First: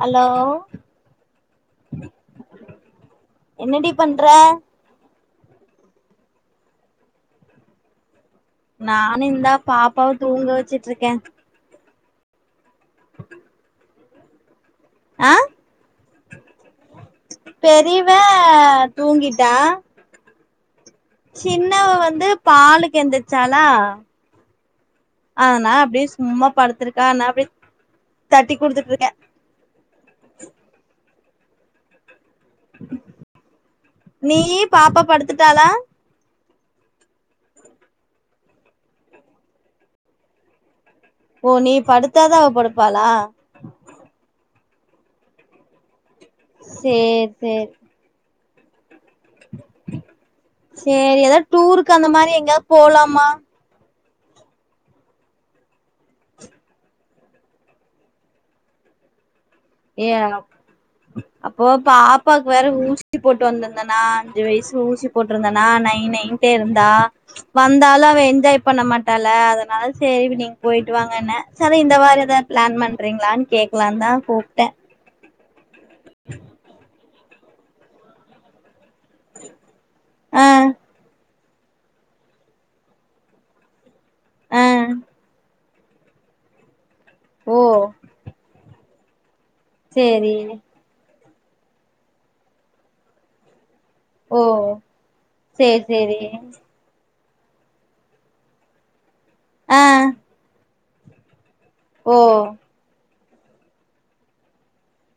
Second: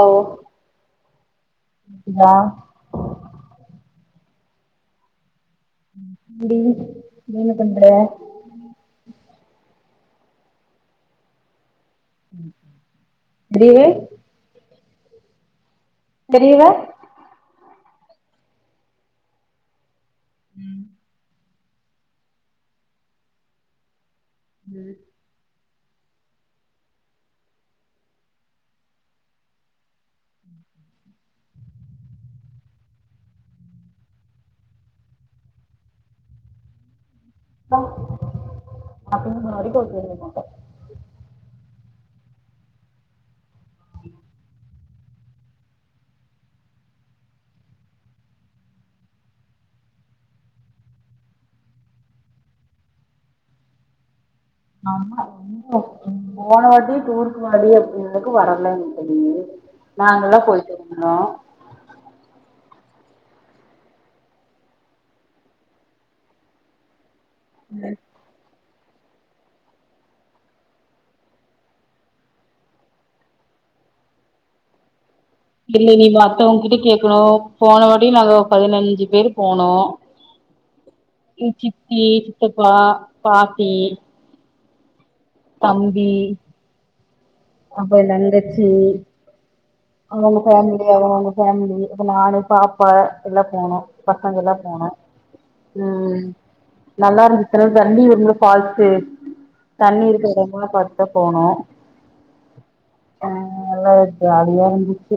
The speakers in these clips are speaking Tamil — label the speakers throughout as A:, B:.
A: ஹலோ
B: கேக்குதா
A: என்னடி பண்ற
B: [inaudible] நீ என்ன பண்ற
A: நானு இந்தா பாப்பாவ தூங்க வச்சுட்ருக்கே
B: ம் அடியே
A: ஆ
B: பெரியவ
A: பெரியவ தூங்கிட்டா
B: ம்
A: சின்னவ வந்து பாலுக்கு எந்திருச்சாலா
B: ம்
A: அதனால அப்டியே சும்மா படுத்துருக்க ஆனா அப்டியே தட்டிக் குடுத்துட்ருக்க [inaudible] நீயி பாப்பா படுத்துட்டாளா
B: நா தூங்குற வரைக்கு அவ தூங்கமாட்டா
A: ஓ நீ படுத்தாதா அவ படுப்பாளா சேரி சேரி சேரி ஏதாது டூருக்கு அந்த மாரி எங்கயாது போலாமா
B: ஆமா ரொம்ப போனவாட்டியே டூருக்கு வாடி அப்டின்னதுக்கு வரலன்ட்ட நீயி
A: ஏ அப் அப்போ பாப்பாக்கு வேற ஊ சி போட்டு வந்திருந்தேனா அஞ்சு வயசு ஊசி போட்ருந்தேனா நை நைன்ட்டே இருந்தா வந்தாலு அவ என்ஜாய் பண்ணமாட் டாளா அதனால சேரி நீங்க போயிட்டு வாங்கன்ன சரி இந்த வார ஏதாது பிளான் பண்றீங்களான்னு கேக்கலான்னுதா கூப் ட்ட
B: இல்ல நீ மத்தவங்கக்கிட்ட கேக்கணு போனவாட்டி நாங்க பதினஞ்சு பேர் போனோ
A: ஆ
B: எங் சித்தி சித்தப்பா பாட்டி
A: ஆ
B: தம்பி
A: ஓ
B: அப்பற ஏ தங்கச்சி
A: சேரி
B: அவுங்கவுங்க ஃபேமிலி அவுங்கவுங்க ஃபேமிலி அப்ப நானு பாப்பா எல்லா போனோ
A: ஓ
B: பசங்கள்லா போனோ
A: சேரி சேரி
B: ம் நல்லா இருந்துச்சு தண்ணி வரும்ல ஃபால்ஸு
A: ஆ
B: அதல்லா பாத்துதா போனோ
A: ஓ
B: ஆ நல்லா ஜாலியா இருந்துச்சு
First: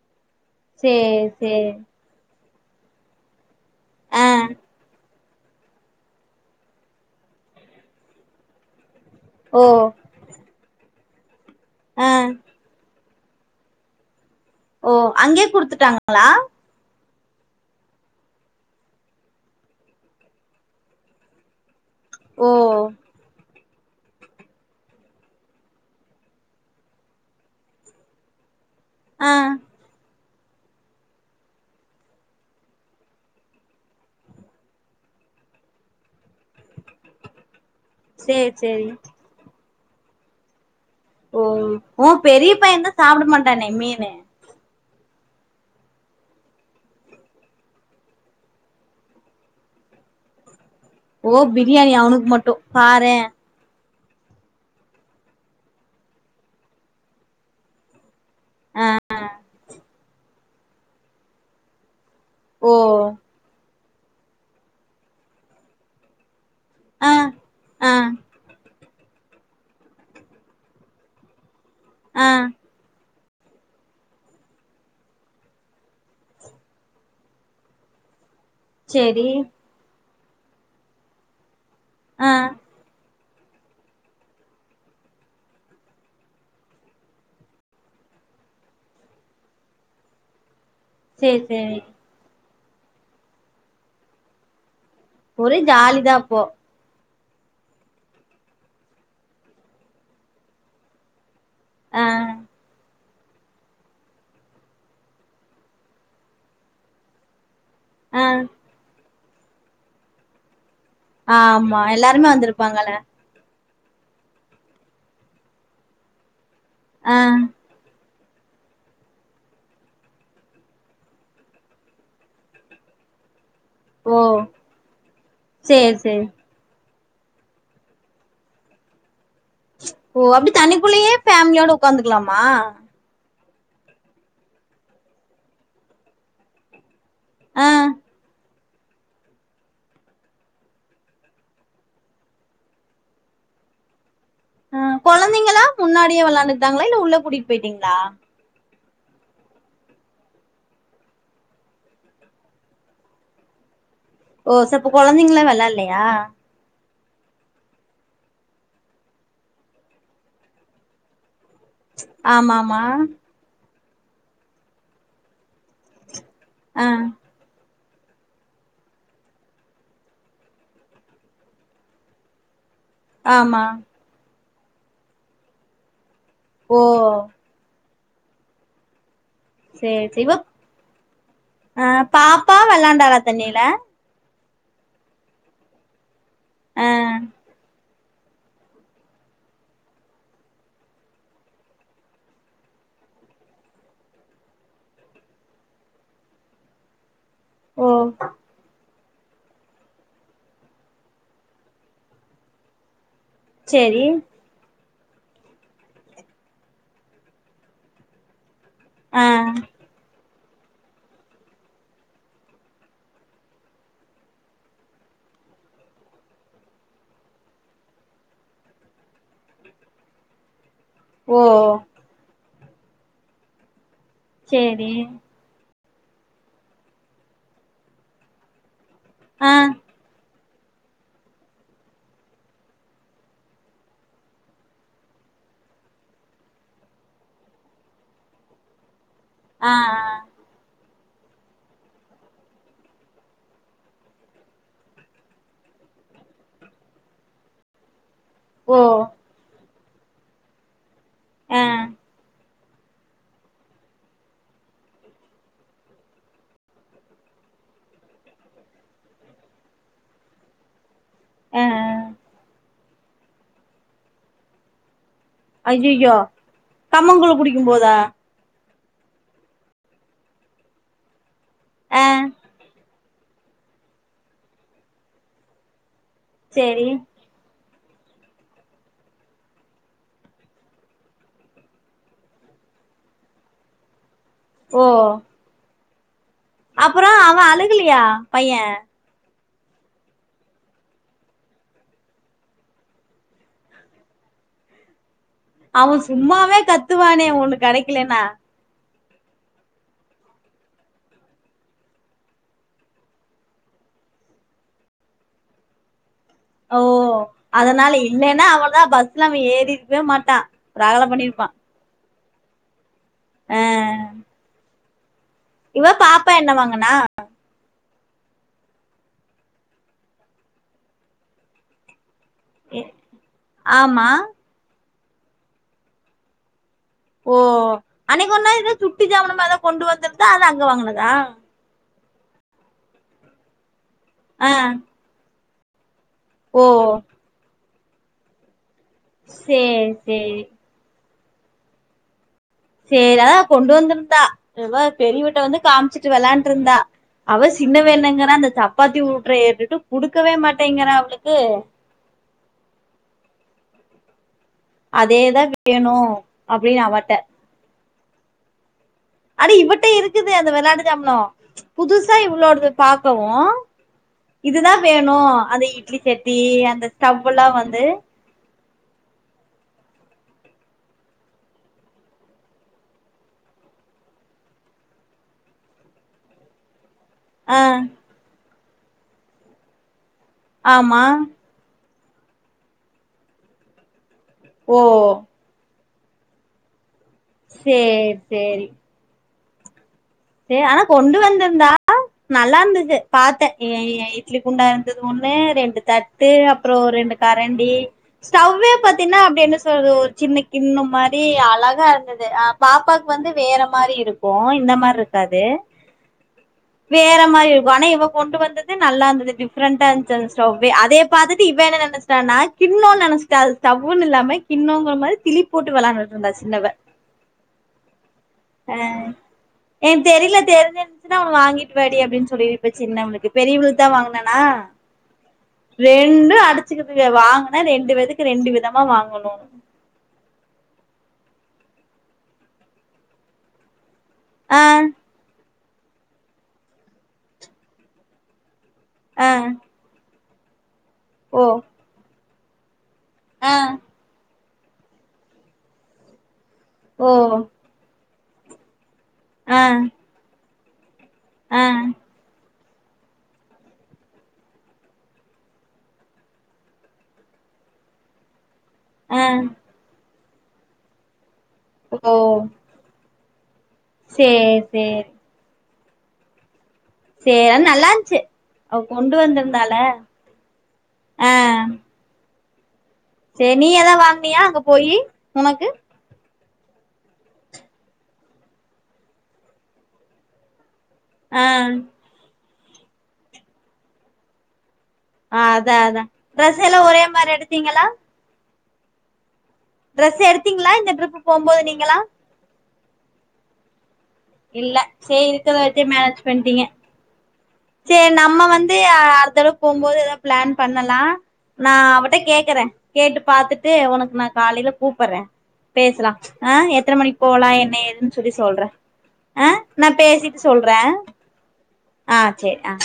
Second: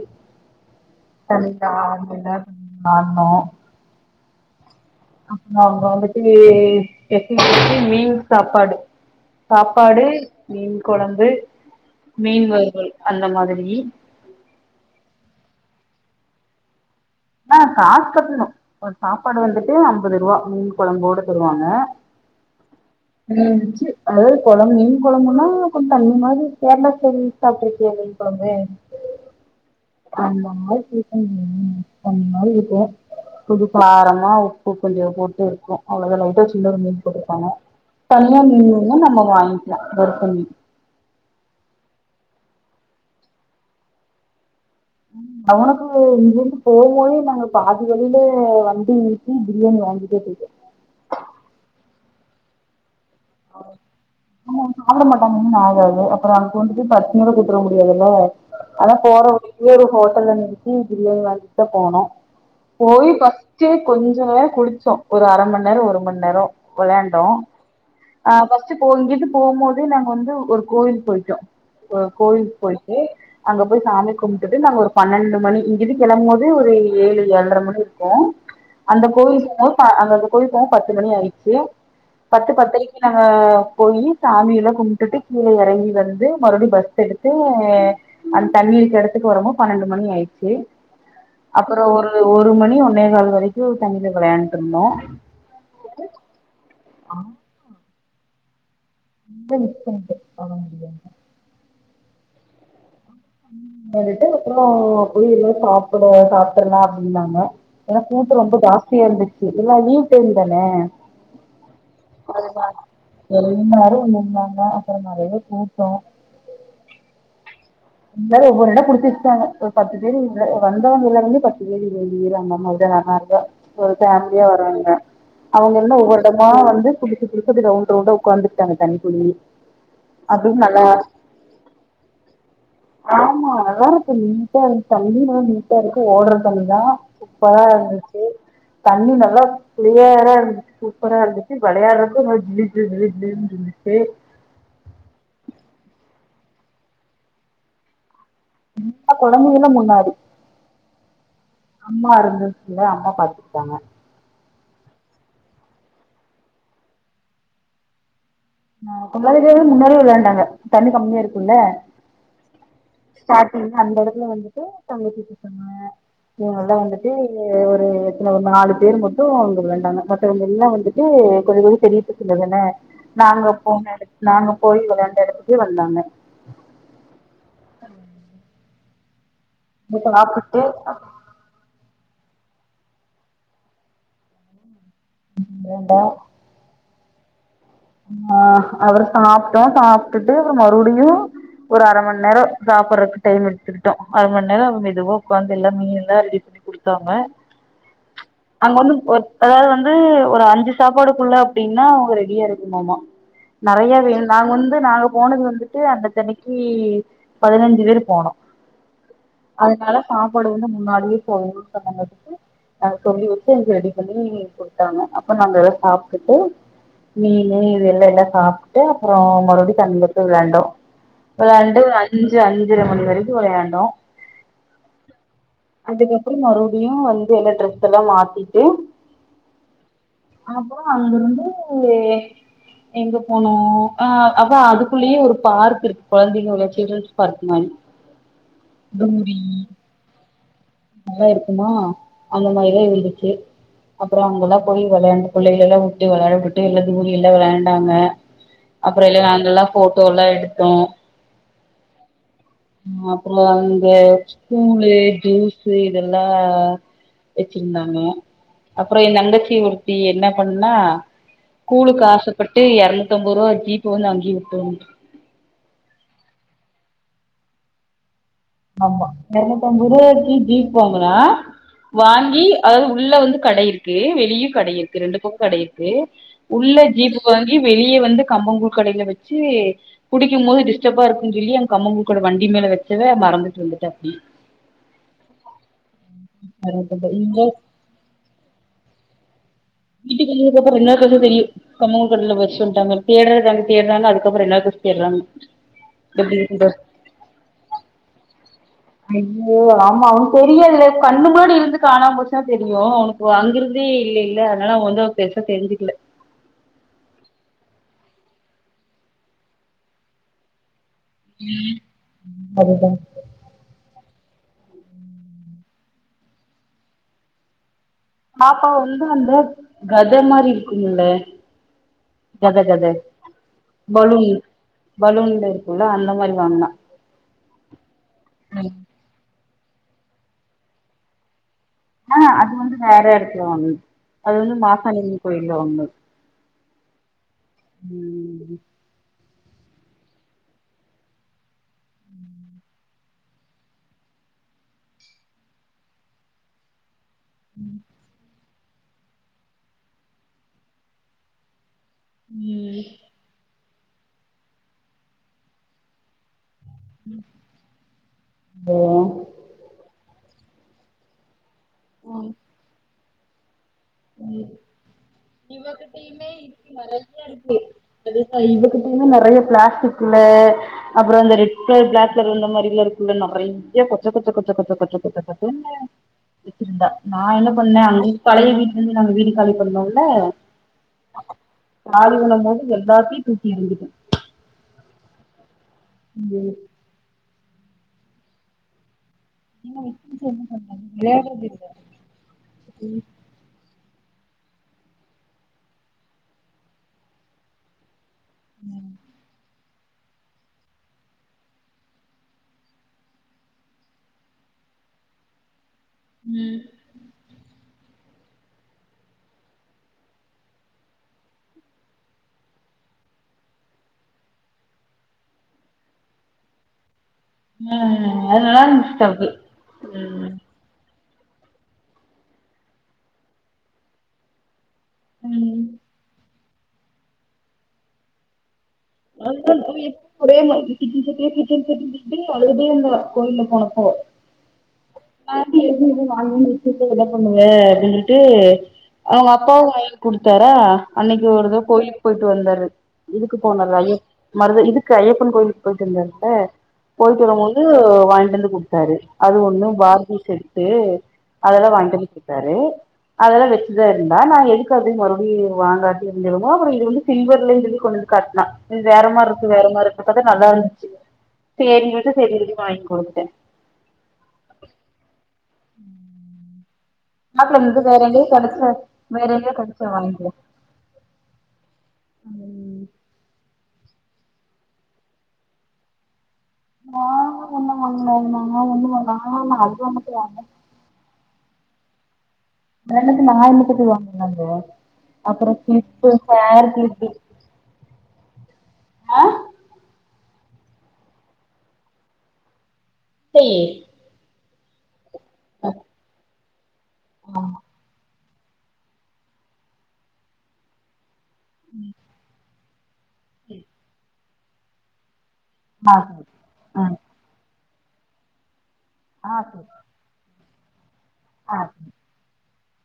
A: சேரி சேரி
B: [unintelligible]
A: ஆ
B: அங்க அவுங்க வந்துட்டு [unintelligible] மீன் சாப்பாடு
A: ஓ
B: சாப்பாடு மீன் கொழம்பு
A: ஆ
B: மீன் வறுவல் அந்த மாதிரி
A: ஓ அங்கயே குடுத்துட்டாங்களா
B: ஆ காசு கட்டணு ஒரு சாப்பாடு வந்துட்டு அம்பது ருவா மீன் கொழம்போட தருவாங்க
A: ஓ
B: அதாவுது கொழம்பு மீன் கொழம்புனா கொஞ்ச தண்ணி மாதிரி கேரளா ஸ்டைல் சாப்ட்ருக்யா மீன் கொழம்பு
A: ஆ
B: அந்த மாரி [unintelligible] அந்த மாரி இருக்கு கொஞ்ச காரமா உப்பு கொஞ்ச போட்டு இருக்கு அவ்ளதா லை ட்டா சின்ன ஒரு மீன் போட்ருப்பாங்க தனியா
A: சேரி
B: மீன்
A: சேரி
B: வேணுனா நம்ம வாங்க்லா வறுத்த மீன்
A: ஓ ஊ பெரிய பையந்தா சாப்ட மாட்டானே மீனு
B: அவனுக்கு இங்கிருந்து போகும்போதே நாங்க பாதி வழில வண்டி நிறுத்தி பிரியாணி வாங்கிட்டே போய்ட்டோ
A: பாறே
B: ஆ ஆமா அவ சாப்ட மாட்டா மீனு ஆகாது அப்புற அங்க கொண்டு போயி பசியோட கூட்டுர முடியாதுல
A: ஆ
B: ஆனா போற வழிலயே ஒரு ஹோட்டல்ல நிறுத்தி பிரியாணி வாங்கிட்டுதா போனோ
A: ஓ
B: போய் ஃபஸ்ட்டு கொஞ்ச நேர குளிச்சோ ஒரு அர மண் நேர ஒரு மண் நேர
A: ஆ
B: விளயாண்டோ
A: ஆ
B: ஃபஸ்டு போ இங்கிர்ந்து போம் போதே நாங்க வந்து ஒரு கோயிலுக் போய்ட்டோ
A: ஆ
B: கோவில் போய்ட்டு அங்க போய் சாமி கும்ட்டுட்டு நாங்க ஒரு பன்னெண்டு மணி இங்கிர்ந்து கெளம்பும்போது ஒரு ஏழு ஏழ்ற மணி இருக்கு அந்த
A: சேரி
B: கோவில் சொன்ன ப்ப அந்த கோவில்க்கு போம்போது பத்து மணி ஆயிடுச்சு
A: ஆ
B: பத்து பத்தரை அ போயி சாமியலா கும்ட்டுட்டு கீழ எறங்கி வந்து மறுபடியு பஸ் எடுத்து அந்த தண்ணி இருக்க எடத்துக்கு வரமோ பன்னெண்டு மணி ஆயிர்ச்சு
A: சேரி சேரி
B: அப்புற ஒரு ஒரு மணி ஒன்னே கால் வரைக்கு தண்ணில வெளையாண்ட்டு இருந்தோ
A: ஒரே ஜாலி தா அப்போ
B: ஆஹ நீ தா மிஸ் பண்ணிட்ட போக முடியாம
A: ஆ
B: வெளயாண்டுட்டு அப்ற போய் எதோ சாப்படு சாப்ட்ரலா அப்டினாங்க ஏனா
A: ஆ
B: கூட்ட ரொம்ப ஜாஸ்தியா இருந்துச்சு எல்லா லீவ் டைம் தான
A: ஆ ஆமா எல்லாருமே வந்திருப்பாங்கள
B: எல்லாரு வந்துருந்தாங்க அப்பற நறைய கூட்ட
A: ஆ
B: எல்லாரு ஒவ்வொரு எட புடிச்சு வச்சுட்டாங்க ஒரு பத்து பேரு இருவ வந்தவங்கள வந்து பத்து பேரு இருவது பேரு அந்த மாதிரி தா அந்த மார்தா ஒரு
A: ஓ
B: ஃபேமிலியா வரவங்க
A: சேரி
B: அவுங்கெல்லா ஒவ்வொரு
A: சேரி
B: எடமா வந்து புடிச்டாங் புடிச்சுட்டு ரௌண்ட் ரௌண்டா உக்காந்துக்டாங்க தண்ணிக்குள்ளயே
A: ஓ அப்பிடி தண்ணிக்குள்ளயே ஃபேமிலியோட உக்காந்துக்லாமா
B: ஆமா நல்லாருக்கு நீட்டா இருக்கு தண்ணி எல்லா நீட்டா இருக்கு ஓடற தண்ணிதா
A: ஆ
B: சூப்பரா இருந்துச்சு தண்ணி நல்லா க்ளியரா இருந்துச் சூப்பரா இருந்துச்சு வெளையாடறக்கு நல்லா ஜிலு ஜிலு ஜிலு ஜிலுன் இருந் ச்சு
A: அ கொழந்தைங்களா முன்னாடியே வெளையாண்டுக்டாங்ளா இல்ல உள்ள கூட்டிட்டு போய்ட்டிங்ளா
B: ல்ல கொழந்தைங்லா முன்னாடி அம்மா இருந்துச்சுல்ல அம்மா பாத்துக்டாங்க
A: ஓ சப்ப கொழந்தைங்ளா வெளாடலியா
B: ஆ கொழந்தைகள்லா முன்னாடி வெளையாண்டாங்க தண்ணி கமியா இருக்
A: ஆமாமா
B: ஸ்டார்டிங்ல அந்த எடத்துல வந்துட்டு தம்பிகிட்ட சொன்ன இவங்களல்லா
A: ஆ
B: வந்துட்டு து எத்தன ஒரு நாலு பேர் மட்டு அங்க வேண்டாங்க மத்தவங்க எல்லா வந்துட்டு கொஞ்சோ கொஞ்சோ தெரியட்டு சொல்லன்ன நாங்க
A: ஆமா
B: போண எடத் நாங்க போய் வெளையாண்டு எடத்துக்கு வந்தாங்க
A: ஓ
B: இப்ப [unintelligible]
A: அ பாப்பா வெள்ளாண்டாளா தண்ணில
B: வேண்டா
A: அ
B: அஆ அப்றோ சாப்ட்டோ சாப்பிட்டுட்டு ஒரு மறுபடிலியு ஒரு அர மணி நேரோ சாப்பறத்துக்கு டைமெடுத்துக்கிட்டோ அர மணி நேரோ அவுங்க மெதுவா உட்காந்து எல்ல மீனல்லா ரெடிப் பண்ணி குடுத்தாங்க
A: ஓ
B: அங்க வந்து ஒருத் அதாவது வந்து ஒரு அஞ்சு சாப்பாடுக்குள்ள அப்பிடின்னா அவங்க ரெடியா இருக்குமாம்மா நறைய
A: சேரி
B: வேண் நாங்க வந்து நாங்க போனது வந்துட்டு அந்த தனிக்கி பதினஞ்சு பேர் போனோ
A: ஆ
B: அதனால சாப்பாடு வந்து முன்னாடியே போதுன்னு சொன்னவங்களுக்கு நாங்க சொல்லி வெச்சுக்கு எங்களுக்கு ரெடி பண்ணி குடுத்தாங்க அப்போ நாங்க சாப்ட்டுட்டு மீன் இது எல்லெல்லா சாப்ட்டு அப்புறோ மறுபடியு தண்ணி வந்து வெளண்டோ
A: ஓ
B: வெளாண்டு ஒரு அஞ்சு அஞ்சரை மணி வரைக்கு வெளாண்டோ
A: சேரி
B: அதுக்கப்புறோ மறுபடியு வந்து என்ன டிரஸல்லா மாத்திட்டு
A: ஆ
B: அப்றோ அங்கிருந்து எங்க போனோ ஆ அதா அதுக்குள்ளேயு ஒரு பார்க் இருக்கு கொழந்தைங்க உள்ள சில்ட்ரன்ஸ் பார்க் மாதிரி
A: [inaudible]
B: டவுரி
A: ஆ ஆ
B: நல்லா இருக்குமா அந்த மாதிரிதா இருந்துச்சு அப்புறோ அங்கெல்லா போயி வெளையாண்டு புள்ளைகளெல்லா உட்டு வெளையாட உட்டு எல்லா தூங்கி எல்லா வெளையாண்டாங்க
A: ஓ
B: அப்புறோ எல்லா நாங்கள்லா போட்டோல்லா எடுத்தோ
A: அ
B: அப்புறோ அந்த ஸ்கூலு ஜூஸு இதெல்லா வெச்சிருந்தாங்க அப்புறோ எ தங்கச்சி ஒருத்தி என்ன பண்ணா
A: ஆ
B: கூலுக்கு ஆசப்பட்டு இரநூத்தி அம்பது ரூபா ஜீப்ப வந்து அங்கே உட்டு வந்த்
A: அய்யயோ கம்மங்கூழு குடிக்கும் போதா
B: ஆமா இரநூத்தி ஐம்பது ரூபா ஜுப் ஜுப்பு வாங்கனா
A: ஆ
B: வாங்கி அது உள்ள வந்து கடை இருக்கு வெளியு கடை இருக்கு ரெண்டு பக்கோ கடை இருக்கு உள்ள
A: சேரி
B: ஜீப்புக்கு வாங்கி வெளியே வந்து கம்பங்கூல் கடையில வெச்சு குடிக்கும் போது டிஸ்டர்பா இருக்குன்னு சொல்லி அங்க கம்பங்கூல் கட வண்டி மேல வெச்சவ மறந்துட்டு வந்துட்டா அப்டி
A: அப்புறோ
B: எரநூத்தம்பது
A: அவ
B: இங்க
A: அழுகலையா பையே
B: வீட்டுக்கு வந்ததுக்கப்பறோ ரெண்ட் நாள் கழிச்சு தா தெரியு கமங்கடையில வச்சுட்டு வந்ட்டா தேடறாங்க தேடறாங்க அதுக்கப்புறோ என்னச் தேட்றாங்க
A: அவ
B: எப்டி
A: சும்மாவே
B: இருக்குன்டு
A: கத்துவானே ஒண்ணு கடைக்கலன்னா
B: ஐயோ ஆமா அவனுக்கு தெரியாதுல கண்ணு முன்னாடி இருந்து காணாம போச்சா தெரியு அவனுக்கு அங்கறந்தே இல்லை ல அதனால அவ வந்து அவ பெருசா தெரிஞ்சுக்கல
A: ஓ அதனால இல்லைன்னா அவ்ளோதா பஸ்ல அவ ஏறிருக்கவே மாட்டா ரகல பண்ணிருப்பா
B: ம் அதுதா
A: அ இவ பாப்பா என்ன வாங்கனா
B: பாப்பா வந்து அந்த கத மாரி இருக்குமுல்ல கத கத
A: ஆமா
B: பலூன் பலூன்ல இருக்குல்ல அந்த மாரி வாங்னா
A: ஓ அன்னைக் ஒர் நா இதோ சுட்டி ஜாமனுமா எதோ கொண்டு வந்துற்தா அத அங்க வாங்கனதா
B: அ அது வந்து வேற எடத்ல வாங்னத் அது
A: ஆ
B: வந்து மாசானிம்மி கோயில்ல வாங்னது
A: ஓ
B: உம்
A: சேர் சேரி சேரி அதா கொண்டு வந்துர்ந்தா எவ பெரியவிட்ட வந்து காம்ச்சுட்டு வெளான்ட்ருந்தா அவ சின்னவ என்னங்குறா அந்த சப்பாத்தி ஊட்ற ஏர்டுடு குடுக்கவே மாட்டேங்கிறா அவ்ளுக்கு
B: உம்
A: அதேதா வேணு அப்டின் அவாட்ட
B: உஹம்
A: அடி இவட்ட இருக்குது அந்த வெளாட்டு ஜாம்னொ புதுசா இவ்ளோட்து பாக்கவு இதுதா வேணு அந்த இட்லி சட்டி அந்த ஸ்டவ்வலா வந்து
B: இன்னு நறைய ப்ளாஸ்டிக்ல அப்ற இந்த ரெட் க்லர் ப்ளாக் க்லர் இந்த மாரில இருக்குல்ல நறைய்ய கொச்ச கொச்ச கொச்ச கொச்ச கொச்ச கொச்ச கொச்சன்னு வெச்சிருந்தா நா என்ன
A: ஆ
B: பண்ணே அங்கி பலைய வீட்லேந்து நாங்க வீடு காலி பண்ணேல்ல
A: ஆமா
B: காலி வன்னம்மோது எல்லாத்யு தூக்கி எரிந்துட்ட
A: ஒ ஒ
B: உம்
A: சேர் சேரி
B: உம்
A: சே அனா கொண்டு வந்துர்ந்தா நல்லார்ந்துது பாத்த ஏஐ ஐ இட்லி குண்டா இருந்தது ஒன்னு ரெண்டு தட்டு அப்ரொ ரெண்டு கரண்டி ஸடவ்வே பத்தீன்னா அப்டி என்னஸ் [unintelligible] ஒரு சின்ன கின்னு மாரி அலகா இருந்துது பாப்பாக் வந்து வேற மாரி இருக்கு இந்த மார்ரு கது
B: ம்
A: வேற மாயு வன இவ கொண்டு வந்தது நல்லாந்துது டிஃப்ரண்டா இஞ்சு அந்த ஸ்டவ்வே அதே பாத்துட்டு இவ்வ நெனச்ட்டானா கின்னோ நெனச்சிட்டா அது தவ்வுன் இல்லாம கின்னோங்குற மரி திளி போட்டு வெளாண்டுட்டு இருந்தா சின்னவ
B: அது நல்லார்ந்து ஸ்டவ்வு
A: ஏ தெரில தெருஞ்ச கென்ச்சுனா ஒனு வாங்கிட்வாடி அப்டின் சொல்லி இப்ப சின்னவ்ளுக்கு பெரியுவ்ளுக்குதா வாங்னனா
B: ம்
A: ரெண்டு அடிச்சுக்குதுக வாங்குனா ரெண்டு வெதுக்கு ரெண்டு விதம்
B: [unintelligible] [unintelligible] அழுதுட்டேர்ந்தா கோயில்ல போனப்போ
A: அ
B: [inaudible] என்ன பண்ணுவ அப்டின்னுட்டு அவுங்க
A: ஆ
B: அப்பாவு வயில் குடுத்தாரா அன்னக்கி
A: ஓ
B: ஒருதொ கோய்லுக் போய்ட்டு வந்தாரு இதுக்கு
A: ஆ
B: போனர் ஐயப் மருத இதுக்கு ஐயப்பன் கோய்லுக்கு போயிட்டு வந்தார்ப்ப
A: ஓ
B: போயிட் வரமோது வாய்ன்ட் வந்து குட்த்தாரு அது
A: ஆ
B: ஒன்னு கி செட்டு
A: ஆ
B: அதல்லா வாய்ன்ட்டந் குத்தாரு அதல்லா வெச்சுதா இருந்தா நான எதுக்கு அதி மறுவ்டி வாங்காட்டி இருந்தெகமோ அப்பற இது வந்து சில்வர்லே இது கொண்டுந் காட்னா இது வேற
A: ஆ
B: மார்ருக்கு வேற மாருக் பத்தத நல்லார்ந்துச்சு சேரி விடு சேரி விடு வாங் கொடுத்தே
A: சேர் சேர்
B: உம்
A: சே அ நல்லான்ச்சு
B: கெடச்சா
A: அவ் கொண்டு
B: வேற எங்கயோ
A: வந்துர்ந்தால
B: கெடச்சா வாங்கிக்கிறே
A: அ
B: ம்
A: சேர் நீ எதா வாங்னியா அங்க போயி உனக்கு
B: நா அங்க ஒன்னு வாங்ல அங்க [inaudible]
A: ஆ
B: [unintelligible] வாங்க போ
A: ஆ
B: அப்புறம்
A: அதா அதா
B: கிப்பு
A: ட்ரெஸ் எல்லா ஒரே மாரி எடுத்தீங்களா
B: ஹ
A: எடுத்தீங்களா இந்த டிரிப் போம்போது நீங்களா
B: சே
A: இல்ல இருக்கறத வச்ச மேனேஜ் பண்ணிட்டீங்க சரி நம்ம வந்து அடுத்தவ போகும்போது ஏதோ பிளான் பண்ணலா நான் அவர்ட கேக்குறே கேட்டு பாத்துட்டு உனக்கு நான் காலையில கூப்பிடறே பேசலா ஆ எத்தனை மணிக்கு போலா என்ன ஏதுன்னு சொல்லி சொல்றே
B: ஆ சரி
A: நா பேசிட்டு சொல்றே
B: ஆ
A: சரி அ